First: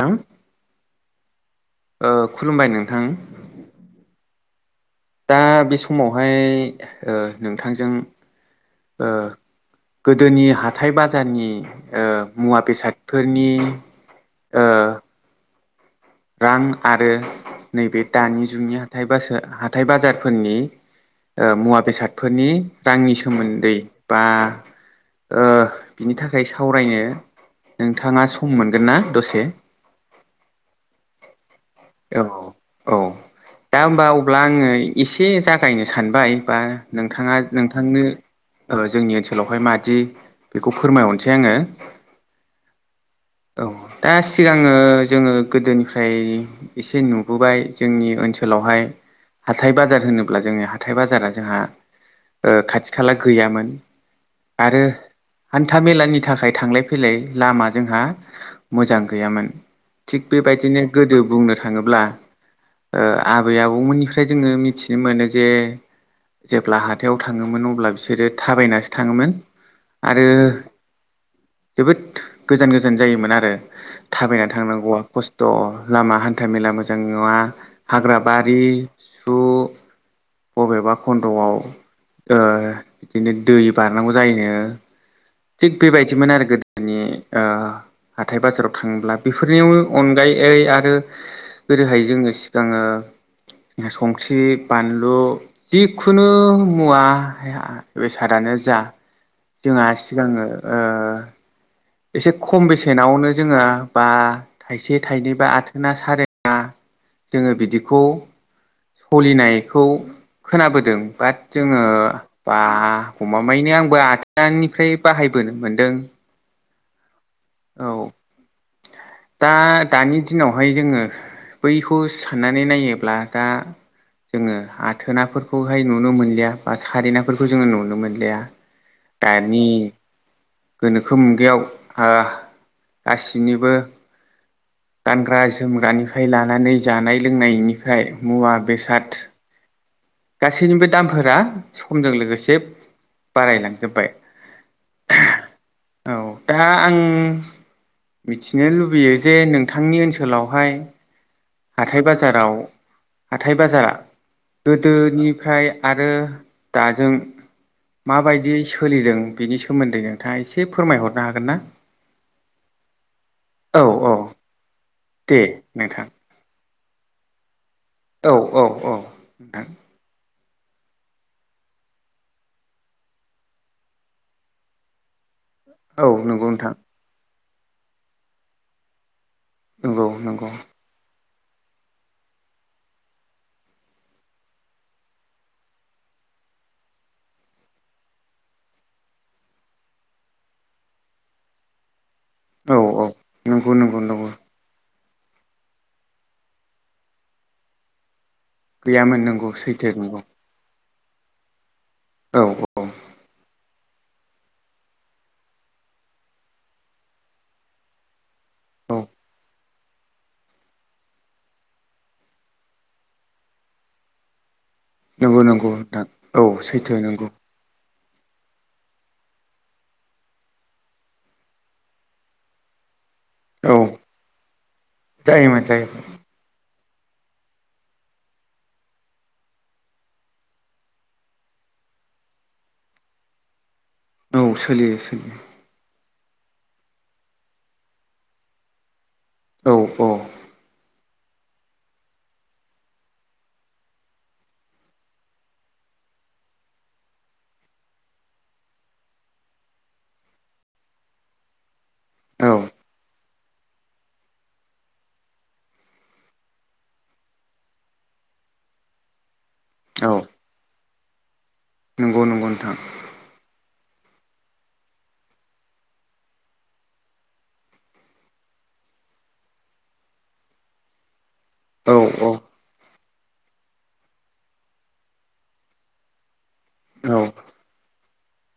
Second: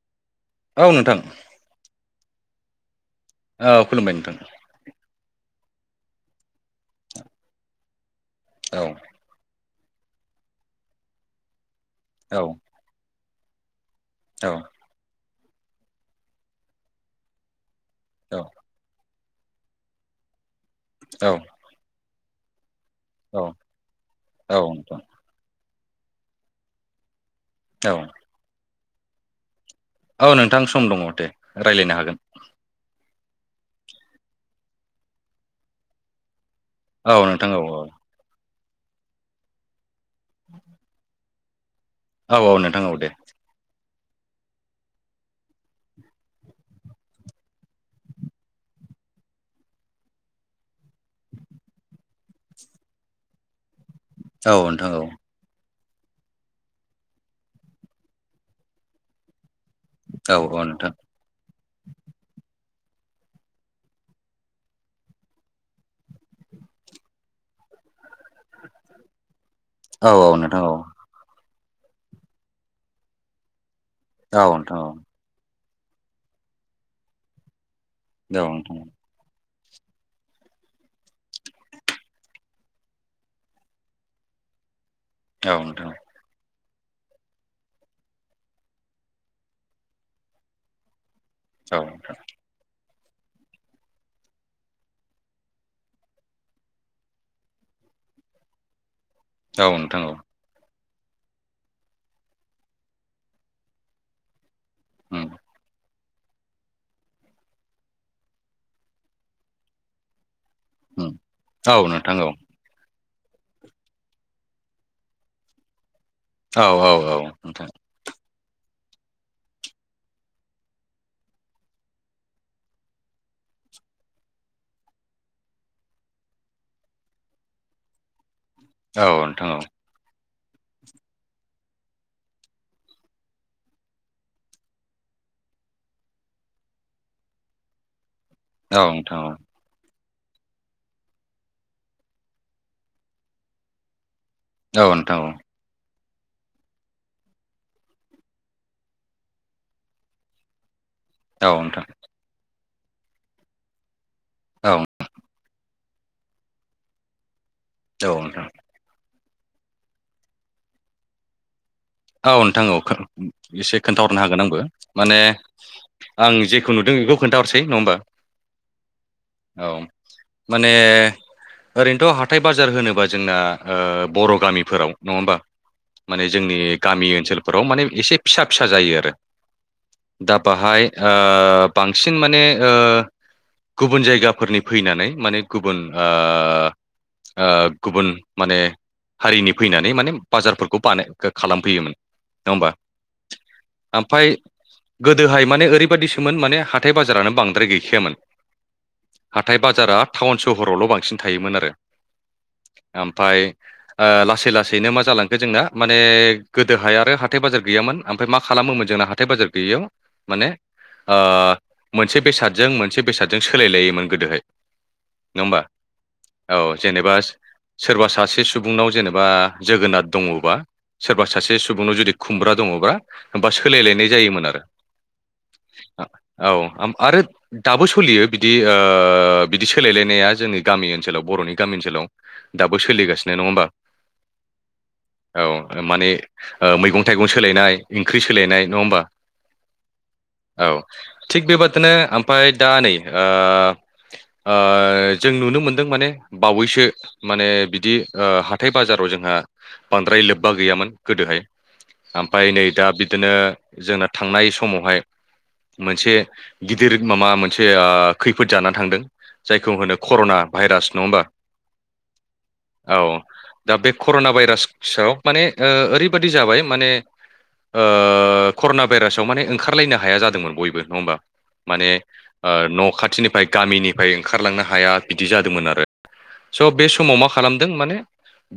थां औ नोंथां ओ खुलुमबाय नोंथां औ खुलुमबाय नोंथां दा बे समावहाय ओ नोंथांजों औ गोदोनि हाथाइ बाजारनि ओ मुवा बेसादफोरनि ओ रां आरो नैबे दानि जुगनि हाथाय बासो हाथाय बाजार हाथाइ बाजारफोरनि औ ओ मुवा बेसादफोरनि रांनि औ सोमोन्दै बा औ नोंथां ओ बिनि थाखाय सावरायनो औ नोंथाङा सम मोनगोन ना दसे औ नोंथां सम दङ दे रायलायनो औ हागोन औ दा होमबा अब्ला आङो एसे जागायनो सानबाय बा औ नोंथाङा नोंथां औ नोंथांनो ओ जोंनि ओनसोलावहाय मादि बेखौ फोरमायहर सै आङो औ औ नोंथां औ दे औ दा सिगाङो जोङो गोदोनिफ्राय एसे नुबोबाय जोंनि ओनसोलावहाय हाथाय बाजार होनोब्ला जोंङो हाथाय बाजारा जोंहा ओ खाथि खाला गैयामोन। औ नोंथां औ था मेलानि थाखाय थांलाय फैलाय लामा जोंहा मोजां गैयामोन। थिग औ बेबायदिनो नोंथां गोदो बुंनो थाङोब्ला ओ आबै आबौमोननिफ्राय जोङो मिथिनो मोनो जे जेब्ला हाथायाव थाङोमोन अब्ला बिसोरो थाबायनासो थाङोमोन औ आरो औ नोंथां औ जोबोद गोजान गोजान जायोमोन आरो थाबायना औ नोंथां औ नोंथां थांनांगौवा खस्थ' लामा हान था मेला मोजां नङा हाग्रा औ नोंथां औ बारि सु बबेबा खन्द'आव ओ बिदिनो दै बारनांगौ जायो थिग बेबायदिमोन आरो गोदो माने ओ हाथाय बाजाराव थाङोब्ला बेफोरनि अनगायै ओ आरो गोदोहाय जोङो सिगाङो संख्रि बानलु जिखुनु मुवा या बेसादानो जा आ औ नोंथां औ ओ एसे खम बेसेनावनो जोङा बा थाइसे उम थाइनै बा आथोना सारे ना जोङो बिदिखौ सलिनायखौ खोनाबोदों उम बाट औ जोङो नोंथां औ बा गमामायैनो आंबो आथोनिफ्राय बाहायबोनो मोनदों। औ औ औ नोंथां औ दा दानि दिनावहाय जोङो बैखौ साननानै नायोब्ला दा जोङो आथोनाफोरखौहाय नुनो मोनलिया बा सारेनाफोरखौ जोङो नुनो मोनलिया। औ नोंथां औ दानि गोनोखो मुगायाव ओ गासिनिबो गानग्रा जोमग्रानिफ्राय लानानै जानाय लोंनायनिफ्राय मुवा औ नोंथां औ नोंथां बेसाद औ गासैनिबो दामफोरा समजों लोगोसे बारायलांजोबबाय औ नोंथां औ औ दा आं मिथिनो लुबैयो जे नोंथांनि ओनसोलावहाय नोंथां हाथाय बाजाराव हाथाय बाजारा औ दोनिफ्राय आरो दाजों माबादियै सोलिदों। बिनि सोमोन्दै नोंथाङा एसे फोरमायहरनो हागोन ना? औ नोंथां औ एसे औ औ खोन्थाहरनो हागोन आंबो माने दे नोंथां आं जे नुदों बेखौ खोन्थाहरसै नङा होमबा औ औ औ नोंथां औ माने ओरैनोथ' हाथाय बाजार होनोबा जोंना ओ बर' गामिफोराव नङा होमबा औ माने नंगौ जोंनि नोंथां गामि ओनसोलफोराव माने एसे फिसा फिसा जायो आरो नंगौ दा नंगौ बाहाय ओ ओ बांसिन माने ओ गुबुन जायगाफोरनि फैनानै माने गुबुन ओ ओ गुबुन माने हारिनि फैनानै माने बाजारफोरखौ बानाय खालाम नङा होमबा औ औ नंगौ नंगौ ओमफाय नंगौ गोदोहाय माने ओरै बायदिसोमोन माने हाथाय बाजारानो बांद्राय गैखायामोन गैयामोन नंगौ हाथाय सैथो बाजारा नंगौ टाउन सहरावल' बांसिन बांसिन थायोमोन आरो औ औ ओमफाय ओ लासै लासैनो मा जालांखो जोंना माने गोदोहाय आरो हाथाय बाजार गैयामोन ओमफ्राय मा खालामोमोन औ जोंना हाथाय बाजार गैयियाव माने ओ मोनसे बेसादजों मोनसे बेसादजों सोलायलायोमोन गोदोहाय नंगौ नङा होमबा नंगौ नोंथां औ सैथो जेनेबा नंगौ सोरबा सासे सुबुंनाव जेनेबा जोगोनाथ दङबा सोरबा सासे सुबुंनाव जुदि खुमब्रा दङबा होमबा औ सोलायलायनाय जायोमोन आरो जायोमोन जायोमोन औ आरो दाबो सोलियो बिदि ओ बिदि सोलायलायनाया जोंनि गामि ओनसोलाव बर'नि गामि ओनसोलाव दाबो सोलिगासिनो नङा होमबा औ सोलियो सोलियो औ माने ओ मैगं थाइगं सोलायनाय ओंख्रि सोलायनाय नङा होमबा औ औ औ थिग बेबादिनो ओमफाय दा नै ओ जों नुनो मोनदों माने बावैसो माने बिदि हाथाय बाजाराव जों जोंहा बांद्राय लोब्बा गैयामोन गोदोहाय औ ओमफ्राय नै दा बिदिनो जोंना थांनाय समावहाय मोनसे गिदिर माबा मोनसे ओ खैफोद जाना थांदों जायखौ होनो औ कर'ना भाइरास नङा होमबा नंगौ नंगौ नोंथां औ दा बे कर'ना भाइरास सोआव माने ओरैबायादि जाबाय माने ओ कर'ना भाइरासाव माने ओंखारलायनो हाया जादोंमोन बयबो नङा होमबा माने औ ओ न' खाथिनिफ्राय गामिनिफ्राय ओंखारलांनो हाया बिदि जादोंमोन आरो स' बे औ समाव मा खालामदों माने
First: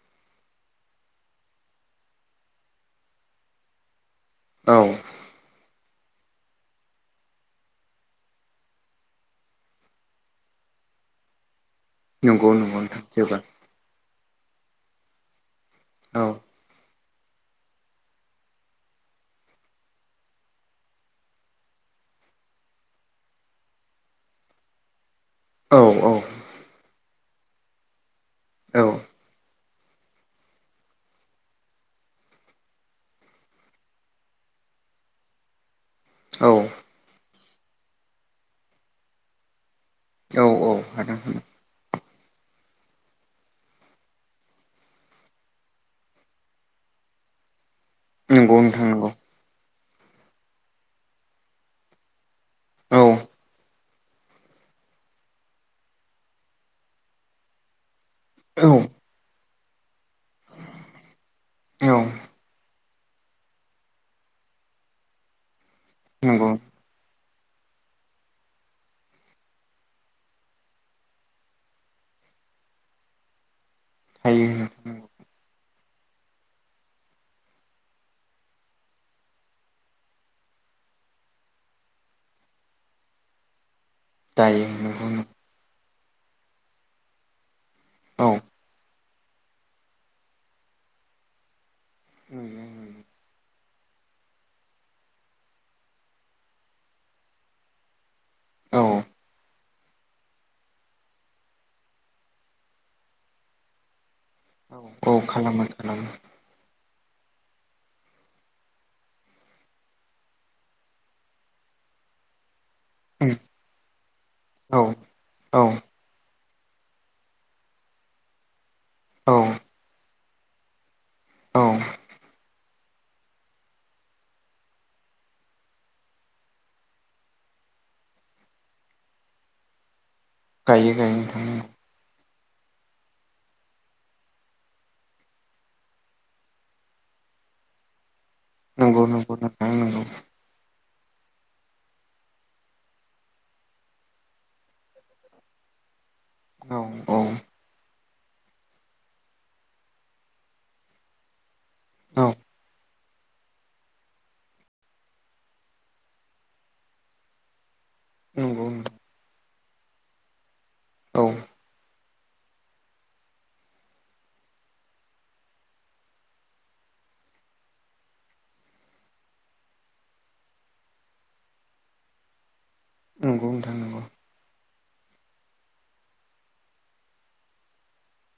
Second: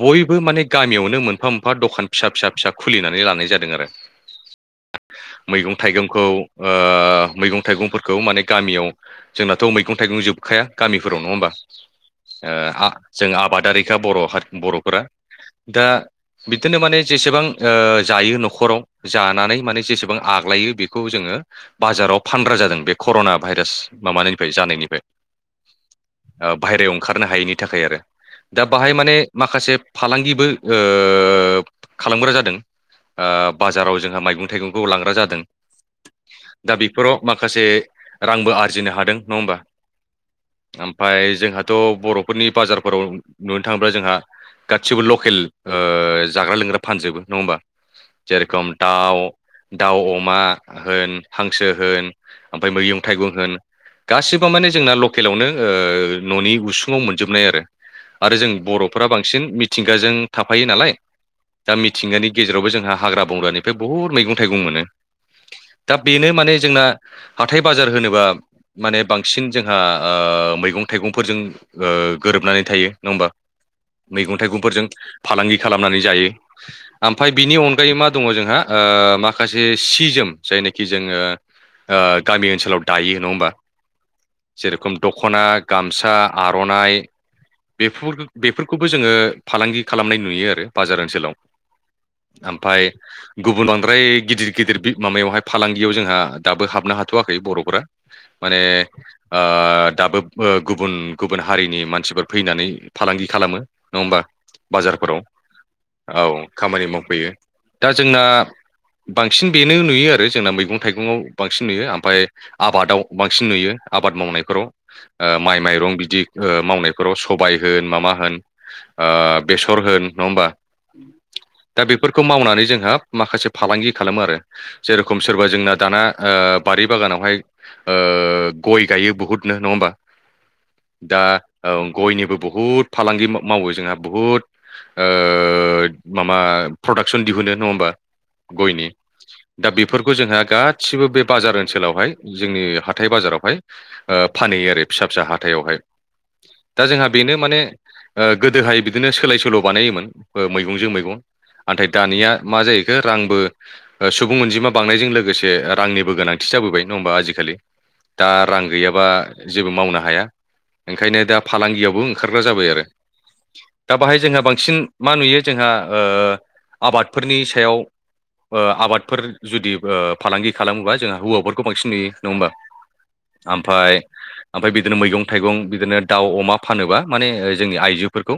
बयबो माने गामियावनो मोन मोनफा मोनफा दखान फिसा फिसा फिसा खुलिनानै लानाय जादों आरो औ मैगं थाइगंखौ ओ मैगं थाइगंफोरखौ माने गामियाव जोंनाथ' मैगं थाइगं जोब खाया गामिफोर नङा होनबा नंगौ नंगौ ओ नोंथां जों जोबोर आबादारिखा बर' बर'फोरा दा औ बिदिनो माने जेसेबां ओ जायो न'खराव जानानै माने जेसेबां आग्लायो बेखौ जोङो बाजाराव फानग्रा जादों बे कर'ना भाइरास माबानिफ्राय जानायनिफ्राय औ औ ओ बाहेरायाव ओंखारनो हायैनि थाखाय आरो दा औ बाहाय माने माखासे फालांगिबो ओ ओ खालामग्रा जादों ओ बाजाराव जोंहा मैगं थाइगंखौ लांग्रा जादों औ दा बेफोराव माखासे रांबो आरजिनो हादों नङा होमबा औ औ हादों ओमफाय जोंहाथ' बर'फोरनि बाजारफोराव नुनो थाङोब्ला जोंहा गासिबो लकेल ओ जाग्रा लोंग्रा फानजोबो नङा होमबा नंगौ जेरखम नोंथां नंगौ दाउ दाउ अमा होन हांसो होन ओमफ्राय औ मैगं थाइगं होन गासिबो माने जोंना लकेलावनो ओ न'नि उसुङाव मोनजोबनाय आरो आरो जों औ बर'फोरा बांसिन मिथिंगाजों थाफायो नालाय दा औ मिथिंगानि गेजेरावबो जों जोंहा हाग्रा बंग्रानिफ्राय बुहुद मैगं थाइगं मोनो दा बेनो नंगौ माने जोंना हाथाय बाजार होनोबा माने बांसिन जोंहा ओ मैगं थाइगंफोरजों ओ ओ गोरोबनानै थायो नङा होमबा मैगं थायो थाइगंफोरजों नंगौ फालांगि खालामनानै जायो ओमफाय बिनि अनगायै मा दङ जोंहा ओ माखासे सि जो जायनाखि जोङो ओ गामि ओनसोलाव दायो नङा होमबा दायो जेरखम नंगौ दख'ना गामसा आर'नाइ बे औ बेफोरखौबो जोङो फालांगि खालामनाय नुयो आरो बाजार ओनसोलाव ओमफाय गुबुन बांद्राय गिदिर गिदिर माबायावहाय फालांगियाव जोंहा दाबो हाबनो हाथ'वाखै बर'फोरा माने औ ओ ओ दाबो गुबुन गुबुन हारिनि मानसिफोर फैनानै फालांगि खालामो नङा होमबा बाजारफोराव औ खालामो खालामो औ खामानि मावफैयो दा जोंना बांसिन बेनो नुयो आरो जोंना मैगं थाइगंआव बांसिन नुयो ओमफ्राय आबादाव बांसिन नुयो आ आबाद मावनायफोराव औ ओ माइ औ माइरं बिदि ओ मावनायफोराव सबाय होन माबा होन औ ओ बेसर होन नङा होमबा औ दा बेफोरखौ मावनानै जोंहा माखासे फालांगि खालामो आरो जेरखम सोरबा जोंना दाना ओ ओ बारि बागानावहाय ओ गय गायो बुहुथनो नङा होमबा गायो गायो दा नोंथां ओ गयनिबो बहुद फालांगि मावो जोंहा बुहुत ओ माबा प्रदाक्सन दिहुनो नङा होमबा गयनि नंगौ नंगौ नोंथां दा नंगौ बेफोरखौ जोंहा गा सिबो बे बाजार ओनसोलावहाय जोंनि हाथाइ बाजारावहाय ओ फानहैयो आरो फिसा फिसा हाथायावहाय [inaudible] दा जोंहा औ बेनो माने ओ गोदोहाय बिदिनो सोलाय सोल' बानायोमोन ओ मैगंजों मैगं नाथाय औ दानिया मा जायो बेखौ रांबो सुबुं अनजिमा बांनायजों लोगोसे रांनिबो गोनांथि जाबोबाय नङा होमबा आजिखालि दा रां नंगौ नोंथां गैयाबा जेबो मावनो हाया ओंखायनो औ दा फालांगियावबो ओंखारग्रा जाबाय आरो दा बाहाय जोंहा बांसिन मा नुयो जोंहा ओ आबादफोरनि सायाव ओ आबादफोर जुदि ओ फालांगि खालामोबा जोंहा हौवाफोरखौ बांसिन नुयो नङा होमबा नंगौ नोंथां ओमफाय नंगौ ओमफाय बिदिनो मैगं थाइगं बिदिनो दाउ अमा फानोब्ला माने जोंनि आइजोफोरखौ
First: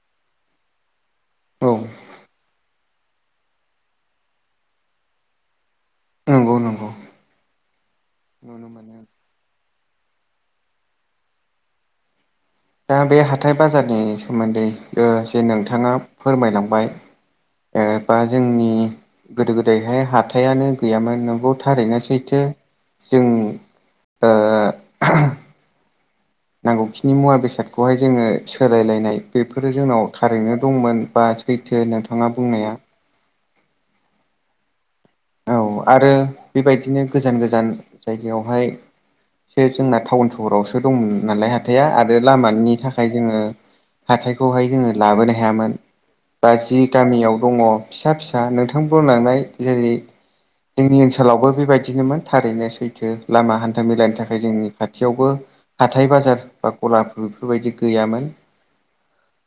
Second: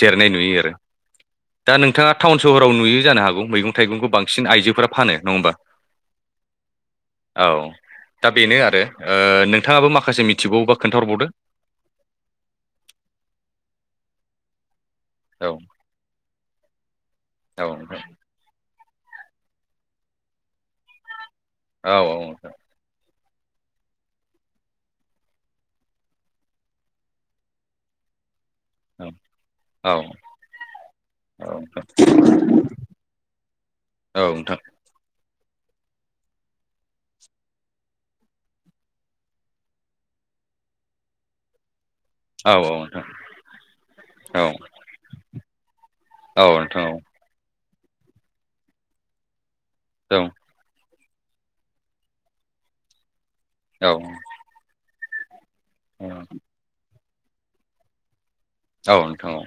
जिरायनाय नुयो आरो औ दा नोंथाङा टाउन सहराव नुयो जानो हागौ मैगं थाइगंखौ बांसिन आइजोफोरा फानो नङा होमबा नंगौ नंगौ औ दा बेनो नुनो आरो मोनो नोंथाङाबो माखासे मिथि मिथिबावोबा खोनथाहरबावदो दा बे हाथाय बाजारनि सोमोनदै ओ जे औ नोंथाङा फोरमायलांबाय औ ओ नोंथां बा जोंनि गोदो गोदायहाय हाथायानो गैयामोन नंगौ औ थारैनो सैथो जों ओ नांगौखिनि मुवा बेसादखौहाय जोङो सोलायलायनाय बेफोरो औ नोंथां औ जोंनाव थारैनो दंमोन बा सैथो नोंथाङा बुंनाया औ नोंथां औ आरो बेबायदिनो गोजान गोजान जायगायावहाय जोंना टाउन सहरावसो दंमोन नालाय हाथाइया आरो आरो औ नोंथां लामानि औ नोंथां औ थाखाय जोङो हाथायखौहाय जोङो लाबोनो हायामोन बा जि गामियाव दङ फिसा फिसा नोंथां बुंलांनाय जेरै औ जोंनि ओनसोलावबो बेबायदिनोमोन थारैनो सैथो लामा हानथा मेलानि थाखाय जोंनि खाथियावबो हाथाय बाजार बा गलाफोर बेफोरबायदि गैयामोन औ नोंथां औ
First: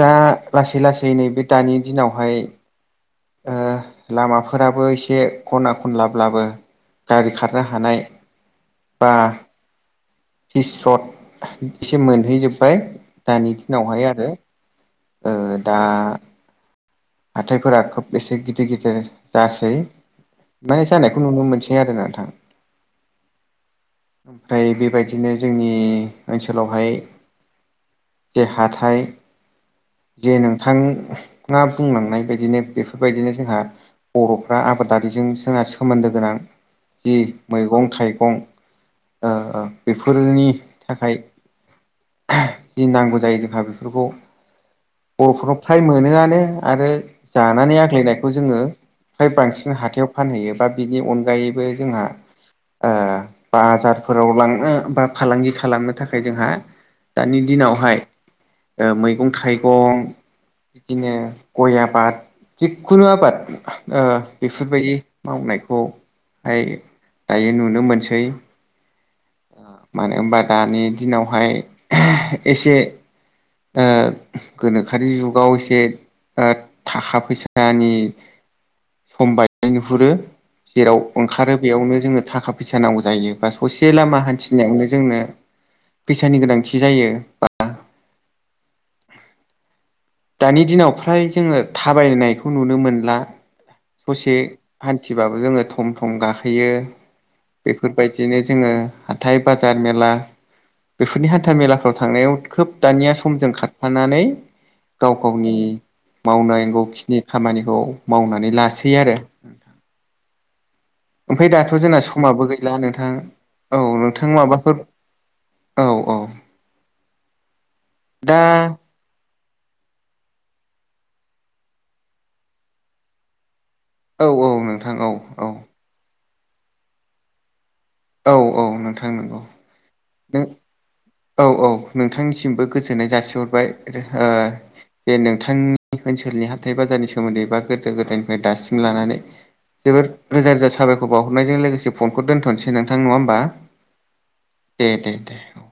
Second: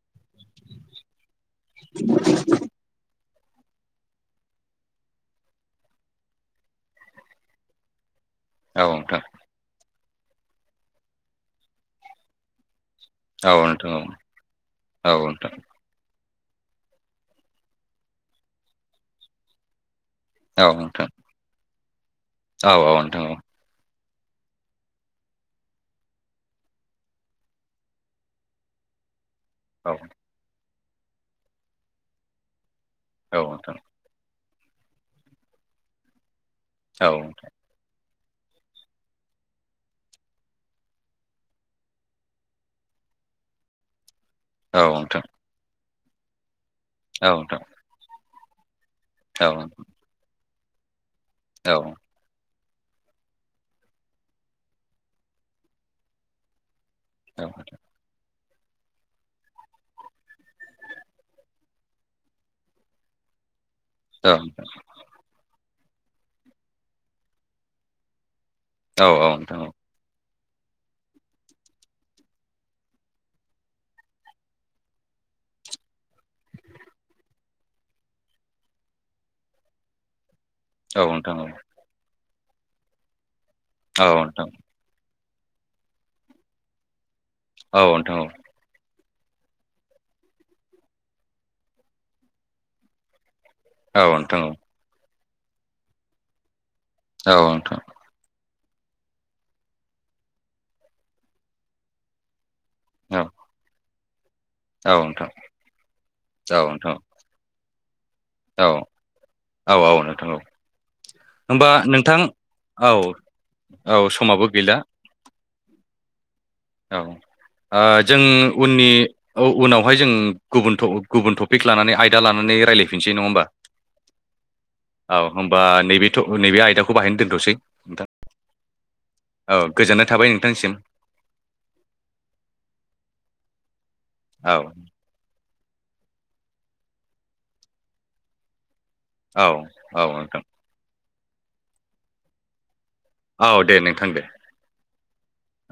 दा लासै लासै नैबे दानि दिनावहाय ओ लामा फोराबो एसे ख'ना खनलाब्लाबो गारि खारनो हानाय औ नोंथां हिस्रत एसे मोनहैजोबबाय दानि औ नोंथां दिनावहाय औ आरो औ ओ नोंथां दा हाथायफोरा खोब एसे गिदिर गिदिर जासै औ माने नोंथां जानायखौ नुनो मोनसै थाया आरोना नोंथां औ औ नोंथां औ ओमफ्राय बेबायदिनो जोंनि ओनसोलावहाय जे हाथाय जे नोंथाङा बुंलांनाय बायदिनो बेफोर बेफोरबायदिनो औ जोंहा नोंथां बर'फ्रा आबादारिजों जोंहा सोमोनदो गोनां औ जि नोंथां मैगं थाइगं गं ओ ओ बेफोरनि थाखाय जि नांगौ जायो जोंहा बेफोरखौ औ नोंथों बर'फोरनाव फ्राय मोनोयानो आरो जानानै आग्लायनायखौ जोङो फ्राय औ बांसिन हाथायाव फानहैयो बा बिनि अनगायैबो औ जोंहा ओ बाजारफोराव लांनो बा फालांगि खालामनो थाखाय जोंहा दानि औ नोंथां दिनावहाय ओ मैगं थाइगं बिदिनो गय आबाद जिखुनु आबाद ओ औ बेफोरबायदि मावनाय बे खौहाय दायो नुनो मोनसै औ औ नोंथां औ मानो होनबा दानि दिनावहाय एसे गोनोखोनि जुगाव एसे थाखा फैसानि सम बाय नुहुरो जेराव औ नोंथां औ ओंखारो बेयावनो जोंनो थाखा फैसा नांगौ जायो बा ससे लामा हान्थिनायावनो जोंनो फैसानि गोनांथि जायो। दानि दिनाव फ्राय जोङो थाबायनायखौ नुनो मोनला नोंथां औ नोंथां औ नोंथां औ नोंथां औ नोंथां ससे हान थिबाबो जोङो थम थम गाखोयो औ बेफोरबायदिनो जोङो हाथथाय बाजार मेला बेफोरनि हान्था मेलाफ्राव थांनायाव खोब दानिया समजों खारफानानै औ गाव नोंथां गावनि मावनांगौ खिनि खामानिखौ मावनानै लासै आरो थां औ ओमफाय होमबा दाथ' जोंना नोंथां समाबो गैला औ नोंथां औ नोंथां समाबो माबाफोर गैला औ औ औ ओ जों दा उननि औ उनावहाय जों गुबुन गुबुन टपिक लानानै आयदा लानानै रायज्लायफिनसै नङा होमबा औ औ नोंथां औ हबा नैबे नैबे आयदाखौ बाहायनो दोनथ'सै नोंथां औ औ नोंथां नंगौ औ गोजोननाय थाबाय नों नोंथांसिम औ औ नोंथांनिसिमबो गोजोननाय जासिहरबाय औ जे नोंथां आं ओनसोलनि हाथाथाय बाजनि सोमोन्दै बा गोदो गोदायनिफ्राय दासि लानानै औ जोबोर औ नोंथां रोजा रोजा साबायखौ बावहरनायजों लोगोसे फनखौ दोनथ'नोसै नोंथां नङा होमबा औ दे नोंथां दे दे दे दे औ